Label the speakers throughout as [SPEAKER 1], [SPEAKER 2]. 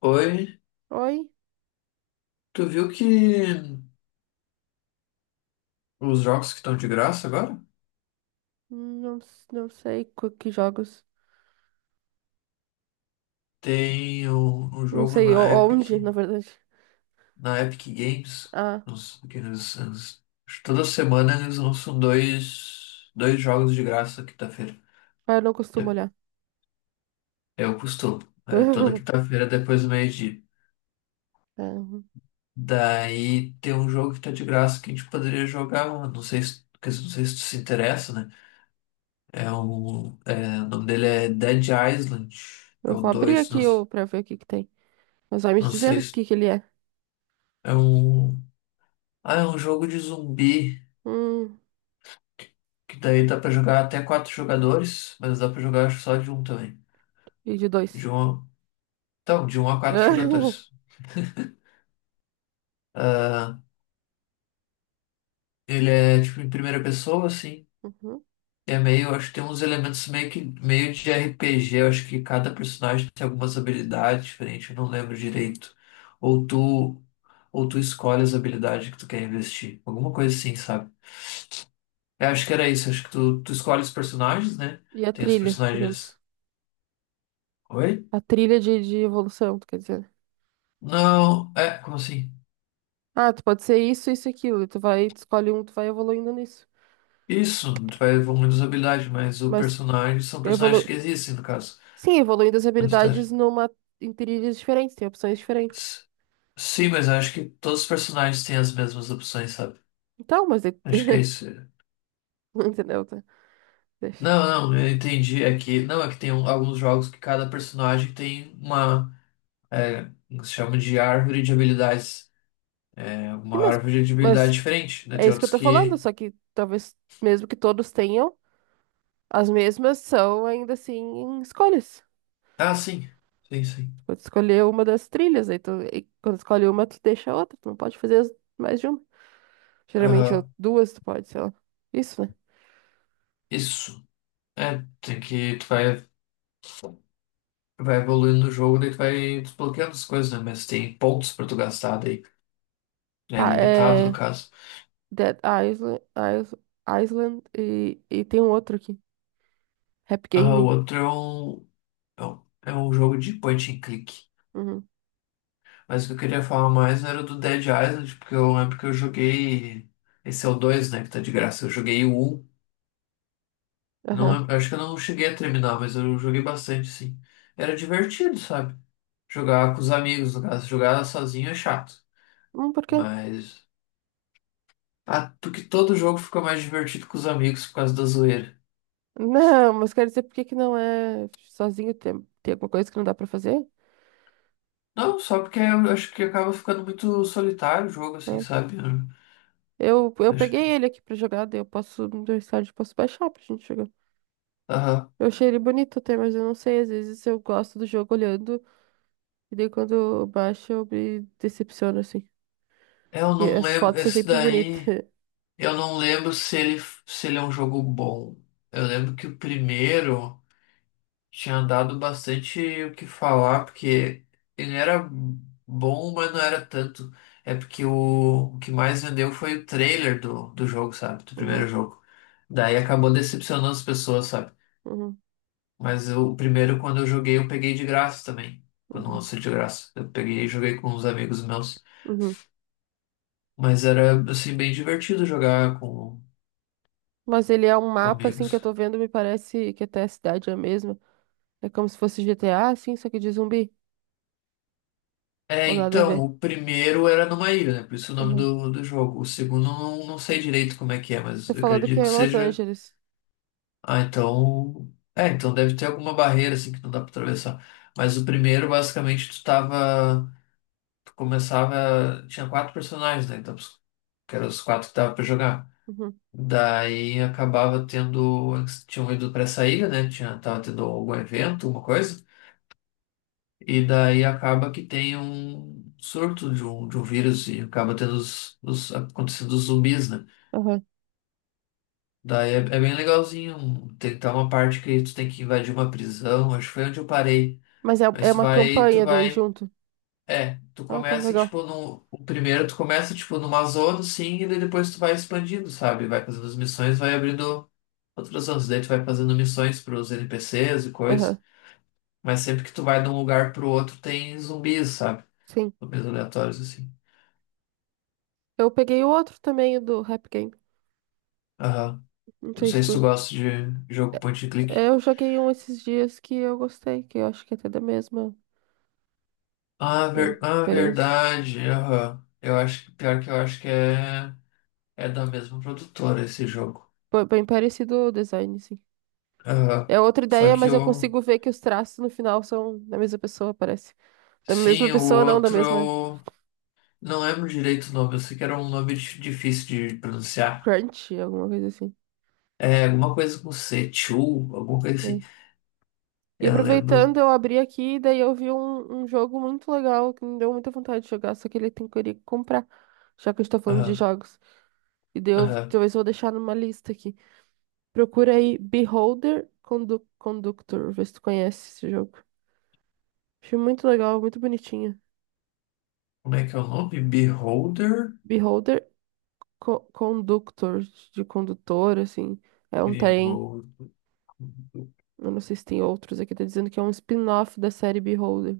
[SPEAKER 1] Oi,
[SPEAKER 2] Oi?
[SPEAKER 1] tu viu que os jogos que estão de graça agora?
[SPEAKER 2] Não, não sei que jogos.
[SPEAKER 1] Tem um
[SPEAKER 2] Não
[SPEAKER 1] jogo
[SPEAKER 2] sei onde, na verdade.
[SPEAKER 1] Na Epic Games,
[SPEAKER 2] Ah,
[SPEAKER 1] que toda semana eles lançam dois jogos de graça quinta-feira.
[SPEAKER 2] eu não costumo
[SPEAKER 1] De-
[SPEAKER 2] olhar.
[SPEAKER 1] É o costume. É toda quinta-feira depois do meio-dia.
[SPEAKER 2] Ah,
[SPEAKER 1] Daí tem um jogo que tá de graça que a gente poderia jogar, mano. Não sei se, quer dizer, não sei se tu se interessa, né? O nome dele é Dead Island. É
[SPEAKER 2] eu
[SPEAKER 1] o
[SPEAKER 2] vou abrir
[SPEAKER 1] dois, não.
[SPEAKER 2] aqui pra ver o que que tem. Mas vai me
[SPEAKER 1] Não
[SPEAKER 2] dizendo
[SPEAKER 1] sei
[SPEAKER 2] o
[SPEAKER 1] se...
[SPEAKER 2] que que ele é.
[SPEAKER 1] É um, ah, é um jogo de zumbi,
[SPEAKER 2] Hum,
[SPEAKER 1] que daí dá pra jogar até quatro jogadores, mas dá pra jogar, acho, só de um também.
[SPEAKER 2] e de
[SPEAKER 1] De
[SPEAKER 2] dois.
[SPEAKER 1] um, então, de um a quatro jogadores. Ah, ele é tipo em primeira pessoa, assim.
[SPEAKER 2] Uhum.
[SPEAKER 1] É meio, acho que tem uns elementos meio que meio de RPG. Eu acho que cada personagem tem algumas habilidades diferentes, eu não lembro direito. Ou tu, ou tu escolhe as habilidades que tu quer investir. Alguma coisa assim, sabe? Eu acho que era isso, acho que tu escolhe os personagens, né?
[SPEAKER 2] E a
[SPEAKER 1] Tem os
[SPEAKER 2] trilha, digamos.
[SPEAKER 1] personagens. Oi?
[SPEAKER 2] A trilha de evolução, tu quer dizer.
[SPEAKER 1] Não, é, como assim?
[SPEAKER 2] Ah, tu pode ser isso, isso e aquilo. E tu vai, tu escolhe um, tu vai evoluindo nisso.
[SPEAKER 1] Isso, tu vai evoluindo as habilidades, mas o
[SPEAKER 2] Mas
[SPEAKER 1] personagem são personagens que
[SPEAKER 2] evolu...
[SPEAKER 1] existem, no caso.
[SPEAKER 2] Sim, evoluindo as
[SPEAKER 1] Na história.
[SPEAKER 2] habilidades numa... em trilhas diferentes, tem opções diferentes.
[SPEAKER 1] S- Sim, mas eu acho que todos os personagens têm as mesmas opções, sabe?
[SPEAKER 2] Então, mas daí...
[SPEAKER 1] Acho que é isso.
[SPEAKER 2] Entendeu? Tá? Deixa.
[SPEAKER 1] Não, não, eu entendi. É que, não, é que tem alguns jogos que cada personagem tem uma, que se chama de árvore de habilidades. É
[SPEAKER 2] E
[SPEAKER 1] uma
[SPEAKER 2] Mas,
[SPEAKER 1] árvore de habilidade
[SPEAKER 2] mas
[SPEAKER 1] diferente, né?
[SPEAKER 2] é
[SPEAKER 1] Tem
[SPEAKER 2] isso que eu
[SPEAKER 1] outros
[SPEAKER 2] tô falando,
[SPEAKER 1] que.
[SPEAKER 2] só que talvez, mesmo que todos tenham, as mesmas são ainda assim escolhas.
[SPEAKER 1] Ah, sim, sim, sim.
[SPEAKER 2] Tu pode escolher uma das trilhas, aí tu, e quando escolhe uma, tu deixa a outra, tu não pode fazer mais de uma. Geralmente ou
[SPEAKER 1] Aham,
[SPEAKER 2] duas tu pode, sei lá. Isso, né?
[SPEAKER 1] isso. É, tem que, tu vai evoluindo o jogo, daí tu vai desbloqueando as coisas, né? Mas tem pontos pra tu gastar daí, né?
[SPEAKER 2] Tá,
[SPEAKER 1] Limitado, no
[SPEAKER 2] é
[SPEAKER 1] caso.
[SPEAKER 2] Dead Island, Is- Island e tem um outro aqui. Rap
[SPEAKER 1] Ah, o
[SPEAKER 2] Game.
[SPEAKER 1] outro é um, é um jogo de point and click.
[SPEAKER 2] Uhum.
[SPEAKER 1] Mas o que eu queria falar mais era do Dead Island, porque eu lembro que eu joguei. Esse é o 2, né? Que tá de graça. Eu joguei o um. Não,
[SPEAKER 2] Aham.
[SPEAKER 1] acho que eu não cheguei a terminar, mas eu joguei bastante, sim. Era divertido, sabe? Jogar com os amigos, no caso. Jogar sozinho é chato.
[SPEAKER 2] Por quê?
[SPEAKER 1] Mas. Ah, porque todo jogo fica mais divertido com os amigos por causa da zoeira.
[SPEAKER 2] Não, mas quero dizer por que que não é sozinho, tem, tem alguma coisa que não dá pra fazer?
[SPEAKER 1] Não, só porque eu acho que acaba ficando muito solitário o jogo, assim,
[SPEAKER 2] Né?
[SPEAKER 1] sabe? Eu
[SPEAKER 2] Eu
[SPEAKER 1] acho
[SPEAKER 2] peguei
[SPEAKER 1] que.
[SPEAKER 2] ele aqui pra jogar, daí eu posso, no meu estádio, posso baixar pra gente jogar.
[SPEAKER 1] Aham.
[SPEAKER 2] Eu achei ele bonito até, mas eu não sei, às vezes eu gosto do jogo olhando, e daí quando eu baixo eu me decepciono, assim.
[SPEAKER 1] Eu
[SPEAKER 2] E
[SPEAKER 1] não
[SPEAKER 2] as
[SPEAKER 1] lembro.
[SPEAKER 2] fotos são
[SPEAKER 1] Esse
[SPEAKER 2] sempre bonitas.
[SPEAKER 1] daí. Eu não lembro se ele, é um jogo bom. Eu lembro que o primeiro tinha dado bastante o que falar, porque ele era bom, mas não era tanto. É porque o que mais vendeu foi o trailer do jogo, sabe? Do primeiro
[SPEAKER 2] Uhum,
[SPEAKER 1] jogo. Daí acabou decepcionando as pessoas, sabe?
[SPEAKER 2] uhum,
[SPEAKER 1] Mas o primeiro, quando eu joguei, eu peguei de graça também. Quando
[SPEAKER 2] uhum,
[SPEAKER 1] lançou de graça. Eu peguei e joguei com uns amigos meus.
[SPEAKER 2] uhum.
[SPEAKER 1] Mas era, assim, bem divertido jogar com,
[SPEAKER 2] Mas ele é um
[SPEAKER 1] com
[SPEAKER 2] mapa, assim, que eu
[SPEAKER 1] amigos.
[SPEAKER 2] tô vendo, me parece que até a cidade é a mesma. É como se fosse GTA, assim, só que de zumbi.
[SPEAKER 1] É,
[SPEAKER 2] Ou nada a ver.
[SPEAKER 1] então, o primeiro era numa ilha, né? Por isso o nome
[SPEAKER 2] Aham.
[SPEAKER 1] do jogo. O segundo, eu não sei direito como é que é, mas
[SPEAKER 2] Você
[SPEAKER 1] eu
[SPEAKER 2] falou do que
[SPEAKER 1] acredito
[SPEAKER 2] é
[SPEAKER 1] que
[SPEAKER 2] em Los
[SPEAKER 1] seja.
[SPEAKER 2] Angeles.
[SPEAKER 1] Ah, então. É, então deve ter alguma barreira, assim, que não dá pra atravessar. Mas o primeiro, basicamente, tu tava. Tu começava. Tinha quatro personagens, né? Então, que eram os quatro que dava pra jogar.
[SPEAKER 2] Uhum.
[SPEAKER 1] Daí acabava tendo. Eles tinham ido para essa ilha, né? Tinha, tava tendo algum evento, alguma coisa. E daí acaba que tem um surto de um vírus e acaba tendo os, acontecendo os zumbis, né?
[SPEAKER 2] Aham.
[SPEAKER 1] Daí é bem legalzinho. Tem uma parte que tu tem que invadir uma prisão. Acho que foi onde eu parei.
[SPEAKER 2] Mas é,
[SPEAKER 1] Mas
[SPEAKER 2] é
[SPEAKER 1] tu
[SPEAKER 2] uma
[SPEAKER 1] vai, tu
[SPEAKER 2] campanha daí
[SPEAKER 1] vai.
[SPEAKER 2] junto.
[SPEAKER 1] É, tu
[SPEAKER 2] Ah, tá,
[SPEAKER 1] começa
[SPEAKER 2] legal.
[SPEAKER 1] tipo no. O primeiro tu começa tipo numa zona, sim, e daí depois tu vai expandindo, sabe? Vai fazendo as missões, vai abrindo. Outros anos Daí tu vai fazendo missões pros NPCs e coisas,
[SPEAKER 2] Aham.
[SPEAKER 1] mas sempre que tu vai de um lugar pro outro tem zumbis, sabe?
[SPEAKER 2] Sim.
[SPEAKER 1] Zumbis aleatórios, assim.
[SPEAKER 2] Eu peguei o outro também, o do Rap Game.
[SPEAKER 1] Aham.
[SPEAKER 2] Não
[SPEAKER 1] Não
[SPEAKER 2] sei se
[SPEAKER 1] sei se tu
[SPEAKER 2] tu...
[SPEAKER 1] gosta de jogo point and
[SPEAKER 2] É,
[SPEAKER 1] click.
[SPEAKER 2] eu joguei um esses dias que eu gostei, que eu acho que é até da mesma
[SPEAKER 1] Ah,
[SPEAKER 2] empresa.
[SPEAKER 1] verdade. Aham. Eu acho que pior que eu acho que é da mesma produtora esse jogo.
[SPEAKER 2] Bem bem parecido o design, sim.
[SPEAKER 1] Aham.
[SPEAKER 2] É outra
[SPEAKER 1] Só
[SPEAKER 2] ideia,
[SPEAKER 1] que
[SPEAKER 2] mas eu
[SPEAKER 1] o.
[SPEAKER 2] consigo ver que os traços no final são da mesma pessoa, parece. Da mesma
[SPEAKER 1] Sim, o
[SPEAKER 2] pessoa, não, da
[SPEAKER 1] outro,
[SPEAKER 2] mesma...
[SPEAKER 1] eu. Não lembro direito o nome. Eu sei que era um nome difícil de pronunciar.
[SPEAKER 2] Crunch, alguma coisa assim.
[SPEAKER 1] É alguma coisa com C, Chu, alguma coisa
[SPEAKER 2] Né?
[SPEAKER 1] assim.
[SPEAKER 2] E
[SPEAKER 1] Eu lembro.
[SPEAKER 2] aproveitando, eu abri aqui, daí eu vi um jogo muito legal que me deu muita vontade de jogar, só que ele tem que eu iria comprar, já que a gente tá falando de
[SPEAKER 1] Aham,
[SPEAKER 2] jogos. E daí eu
[SPEAKER 1] aham.
[SPEAKER 2] talvez eu vou deixar numa lista aqui. Procura aí Beholder Conductor, vê se tu conhece esse jogo. Achei muito legal, muito bonitinho.
[SPEAKER 1] Como é que é o nome? Beholder?
[SPEAKER 2] Beholder Conductor, de condutor, assim. É um trem.
[SPEAKER 1] Beholder.
[SPEAKER 2] Eu não sei se tem outros aqui, tá dizendo que é um spin-off da série Beholder.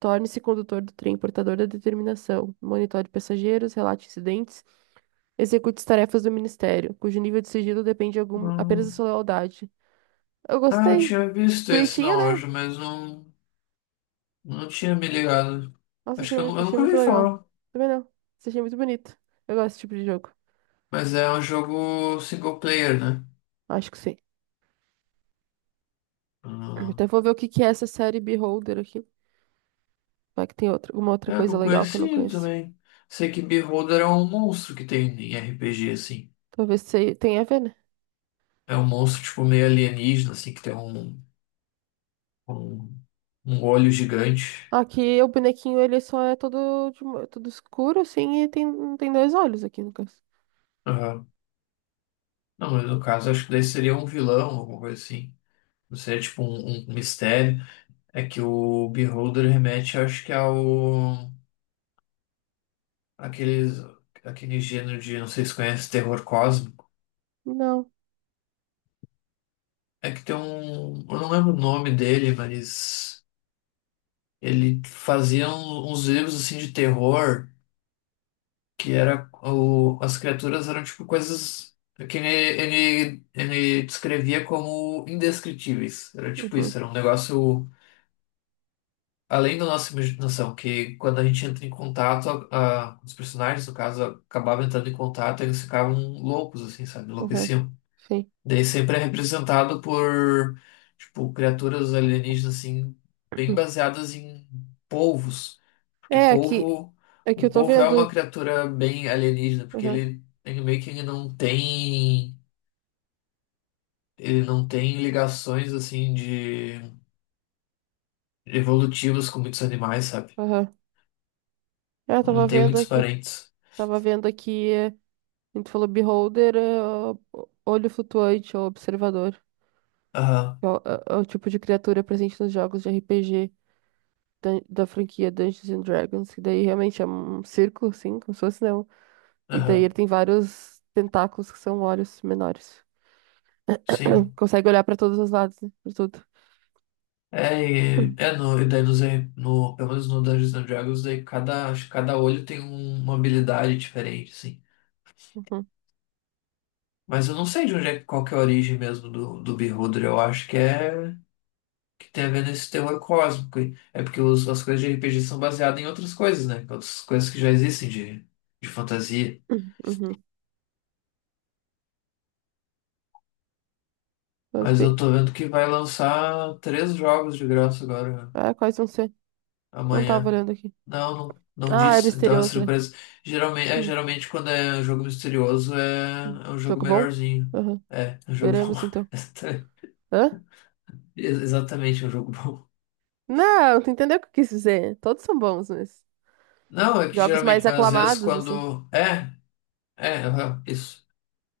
[SPEAKER 2] Torne-se condutor do trem portador da determinação. Monitore passageiros, relate incidentes, execute as tarefas do ministério, cujo nível de sigilo depende apenas da
[SPEAKER 1] Hum.
[SPEAKER 2] sua lealdade. Eu
[SPEAKER 1] Ah, eu
[SPEAKER 2] gostei.
[SPEAKER 1] tinha visto esse
[SPEAKER 2] Bonitinha,
[SPEAKER 1] na
[SPEAKER 2] né?
[SPEAKER 1] loja, mas não tinha me ligado.
[SPEAKER 2] Nossa,
[SPEAKER 1] Acho que eu, eu
[SPEAKER 2] achei
[SPEAKER 1] nunca
[SPEAKER 2] muito
[SPEAKER 1] ouvi
[SPEAKER 2] legal.
[SPEAKER 1] falar.
[SPEAKER 2] Também não. Isso achei muito bonito. Eu gosto desse tipo de jogo.
[SPEAKER 1] Mas é um jogo single player, né?
[SPEAKER 2] Acho que sim.
[SPEAKER 1] Ah,
[SPEAKER 2] Até vou ver o que que é essa série Beholder aqui. Vai que tem outra, alguma outra
[SPEAKER 1] eu
[SPEAKER 2] coisa
[SPEAKER 1] não
[SPEAKER 2] legal que eu não
[SPEAKER 1] conhecia
[SPEAKER 2] conheço.
[SPEAKER 1] também. Sei que Beholder é um monstro que tem em RPG, assim.
[SPEAKER 2] Talvez tenha a ver, né?
[SPEAKER 1] É um monstro, tipo, meio alienígena, assim, que tem um, um olho gigante.
[SPEAKER 2] Aqui o bonequinho ele só é todo, todo escuro, assim, tem dois olhos aqui no caso.
[SPEAKER 1] Aham. Não, mas no caso, acho que daí seria um vilão, alguma coisa assim. Não seria tipo um mistério. É que o Beholder remete, acho que ao. Aqueles, aquele gênero de, não sei se conhece, terror cósmico.
[SPEAKER 2] Não.
[SPEAKER 1] É que tem um. Eu não lembro o nome dele, mas. Ele fazia uns livros assim de terror, que era. O, as criaturas eram tipo coisas. Que ele descrevia como indescritíveis. Era tipo isso,
[SPEAKER 2] Uhum.
[SPEAKER 1] era um negócio. Além da nossa imaginação, que quando a gente entra em contato, os personagens, no caso, acabavam entrando em contato, eles ficavam loucos, assim, sabe?
[SPEAKER 2] Aham,
[SPEAKER 1] Enlouqueciam.
[SPEAKER 2] sim.
[SPEAKER 1] Daí sempre é representado por, tipo, criaturas alienígenas, assim, bem
[SPEAKER 2] Uhum.
[SPEAKER 1] baseadas em polvos. Porque
[SPEAKER 2] É, aqui,
[SPEAKER 1] polvo,
[SPEAKER 2] aqui
[SPEAKER 1] um
[SPEAKER 2] eu tô
[SPEAKER 1] polvo é uma
[SPEAKER 2] vendo.
[SPEAKER 1] criatura bem alienígena, porque
[SPEAKER 2] Aham,
[SPEAKER 1] ele meio que ele não tem ligações, assim, de evolutivas com muitos animais, sabe?
[SPEAKER 2] aham. É, eu tava
[SPEAKER 1] Não tem
[SPEAKER 2] vendo
[SPEAKER 1] muitos
[SPEAKER 2] aqui.
[SPEAKER 1] parentes.
[SPEAKER 2] Tava vendo aqui. É, a gente falou beholder, é, ó, olho flutuante ou observador.
[SPEAKER 1] Aham.
[SPEAKER 2] É é o tipo de criatura presente nos jogos de RPG da franquia Dungeons and Dragons. E daí realmente é um círculo, assim, como se fosse, não. E daí ele
[SPEAKER 1] Aham,
[SPEAKER 2] tem vários tentáculos que são olhos menores.
[SPEAKER 1] sim.
[SPEAKER 2] Consegue olhar pra todos os lados, né? Pra tudo.
[SPEAKER 1] É, é no, e daí no, no, pelo menos no Dungeons and Dragons, daí cada, acho que cada olho tem uma habilidade diferente, assim.
[SPEAKER 2] Uhum.
[SPEAKER 1] Mas eu não sei de onde é, qual que é a origem mesmo do Beholder. Eu acho que é que tem a ver nesse terror cósmico aí. É porque as coisas de RPG são baseadas em outras coisas, né? Outras coisas que já existem de fantasia.
[SPEAKER 2] Uhum. Mas
[SPEAKER 1] Mas eu
[SPEAKER 2] bem.
[SPEAKER 1] tô vendo que vai lançar três jogos de graça agora,
[SPEAKER 2] Ah, quais vão ser? Não tava
[SPEAKER 1] amanhã.
[SPEAKER 2] olhando aqui.
[SPEAKER 1] Não, não, não
[SPEAKER 2] Ah, é
[SPEAKER 1] disse. Então é
[SPEAKER 2] misterioso, né?
[SPEAKER 1] surpresa. Geralmente, é,
[SPEAKER 2] Hum,
[SPEAKER 1] geralmente quando é um jogo misterioso
[SPEAKER 2] hum.
[SPEAKER 1] é um jogo
[SPEAKER 2] Jogo bom?
[SPEAKER 1] melhorzinho.
[SPEAKER 2] Aham.
[SPEAKER 1] É um jogo bom.
[SPEAKER 2] Veremos então. Hã?
[SPEAKER 1] Exatamente, é um jogo bom.
[SPEAKER 2] Não, tu entendeu o que eu quis dizer. Todos são bons, mas
[SPEAKER 1] Não, é que
[SPEAKER 2] jogos mais
[SPEAKER 1] geralmente, às vezes
[SPEAKER 2] aclamados, assim.
[SPEAKER 1] quando. É, é, aham, isso.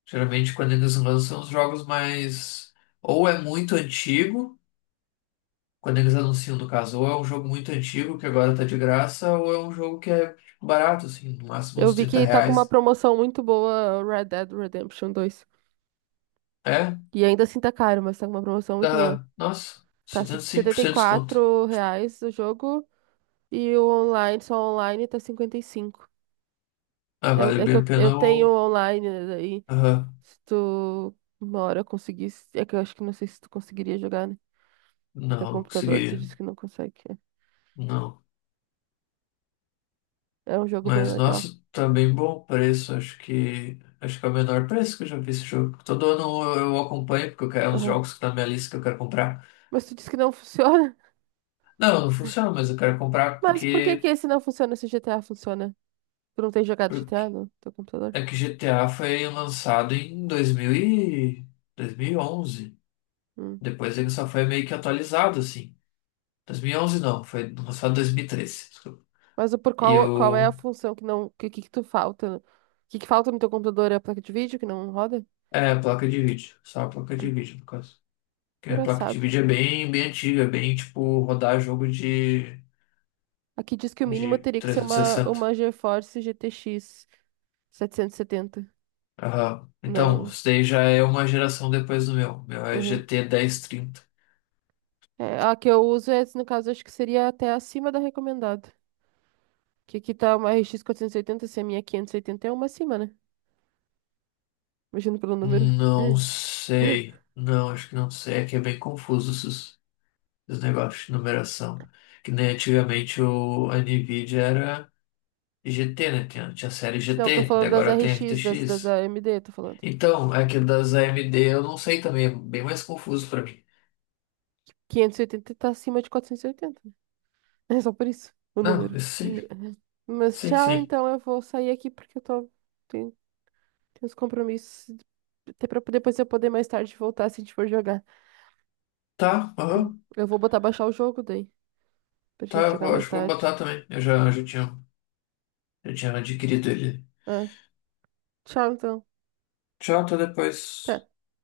[SPEAKER 1] Geralmente quando eles lançam os jogos mais. Ou é muito antigo, quando eles anunciam, no caso, ou é um jogo muito antigo que agora tá de graça, ou é um jogo que é tipo, barato, assim, no máximo
[SPEAKER 2] Eu
[SPEAKER 1] uns
[SPEAKER 2] vi
[SPEAKER 1] trinta
[SPEAKER 2] que tá com uma
[SPEAKER 1] reais.
[SPEAKER 2] promoção muito boa, Red Dead Redemption dois.
[SPEAKER 1] É,
[SPEAKER 2] E ainda assim tá caro, mas tá com uma promoção muito boa.
[SPEAKER 1] dá, nossa,
[SPEAKER 2] Tá setenta e
[SPEAKER 1] 75% de desconto.
[SPEAKER 2] quatro reais o jogo e o online, só online, tá 55.
[SPEAKER 1] Ah,
[SPEAKER 2] Eu,
[SPEAKER 1] vale
[SPEAKER 2] é que
[SPEAKER 1] bem a
[SPEAKER 2] eu
[SPEAKER 1] pena
[SPEAKER 2] tenho
[SPEAKER 1] o.
[SPEAKER 2] online, né, daí
[SPEAKER 1] Aham.
[SPEAKER 2] se tu uma hora conseguisse, é que eu acho que não sei se tu conseguiria jogar, né? Teu
[SPEAKER 1] Não,
[SPEAKER 2] computador, tu
[SPEAKER 1] consegui.
[SPEAKER 2] disse que não consegue.
[SPEAKER 1] Não.
[SPEAKER 2] É um jogo bem
[SPEAKER 1] Mas, nossa,
[SPEAKER 2] legal.
[SPEAKER 1] tá bem bom o preço. Acho que. Acho que é o menor preço que eu já vi esse jogo. Todo ano eu acompanho, porque eu quero, é um dos
[SPEAKER 2] Aham.
[SPEAKER 1] jogos que tá na minha lista que eu quero comprar.
[SPEAKER 2] Mas tu disse que não funciona?
[SPEAKER 1] Não, não funciona, mas eu quero comprar
[SPEAKER 2] Mas por que que
[SPEAKER 1] porque,
[SPEAKER 2] esse não funciona se o GTA funciona? Tu não tem jogado
[SPEAKER 1] porque
[SPEAKER 2] GTA no teu computador?
[SPEAKER 1] é que GTA foi lançado em 2000 e... 2011.
[SPEAKER 2] Hum.
[SPEAKER 1] Depois ele só foi meio que atualizado, assim. 2011 não, foi lançado em 2013. Desculpa.
[SPEAKER 2] Mas por
[SPEAKER 1] E
[SPEAKER 2] qual, qual é a
[SPEAKER 1] o.
[SPEAKER 2] função que não. Que tu falta? O que, que falta no teu computador? É a placa de vídeo que não roda?
[SPEAKER 1] É, placa de vídeo. Só a placa de vídeo, no caso. Que é a placa de
[SPEAKER 2] Engraçado.
[SPEAKER 1] vídeo é bem, bem antiga, é bem tipo rodar jogo de,
[SPEAKER 2] Aqui diz que o mínimo
[SPEAKER 1] de
[SPEAKER 2] teria que ser
[SPEAKER 1] 360.
[SPEAKER 2] uma GeForce GTX 770.
[SPEAKER 1] Aham. Então,
[SPEAKER 2] Não.
[SPEAKER 1] isso daí já é uma geração depois do meu. Meu é G
[SPEAKER 2] Uhum.
[SPEAKER 1] T dez trinta.
[SPEAKER 2] É, a que eu uso, é, no caso, acho que seria até acima da recomendada. Que aqui tá uma RX 480, se a minha é 580 é uma acima, né? Imagino pelo número.
[SPEAKER 1] Não sei. Não, acho que não sei. É que é bem confuso esses negócios de numeração. Que nem antigamente a Nvidia era GT, né? Tinha a série G
[SPEAKER 2] Não, tô
[SPEAKER 1] T. Daí
[SPEAKER 2] falando das
[SPEAKER 1] agora tem R T
[SPEAKER 2] RX, das
[SPEAKER 1] X.
[SPEAKER 2] AMD, tô falando.
[SPEAKER 1] Então, é que das AMD eu não sei também. É bem mais confuso pra mim.
[SPEAKER 2] 580 tá acima de 480. Né? É só por isso, o
[SPEAKER 1] Não,
[SPEAKER 2] número.
[SPEAKER 1] isso sim.
[SPEAKER 2] Mas
[SPEAKER 1] Sim,
[SPEAKER 2] tchau,
[SPEAKER 1] sim.
[SPEAKER 2] então eu vou sair aqui porque eu tô. Tenho, tenho uns compromissos. Até pra depois eu poder mais tarde voltar se a gente for jogar.
[SPEAKER 1] Tá, aham,
[SPEAKER 2] Eu vou botar baixar o jogo daí, pra
[SPEAKER 1] tá,
[SPEAKER 2] gente jogar mais
[SPEAKER 1] acho que vou
[SPEAKER 2] tarde.
[SPEAKER 1] botar também. Eu já, já tinha adquirido ele.
[SPEAKER 2] É. Tchau, então.
[SPEAKER 1] Tchau, até depois.
[SPEAKER 2] Até.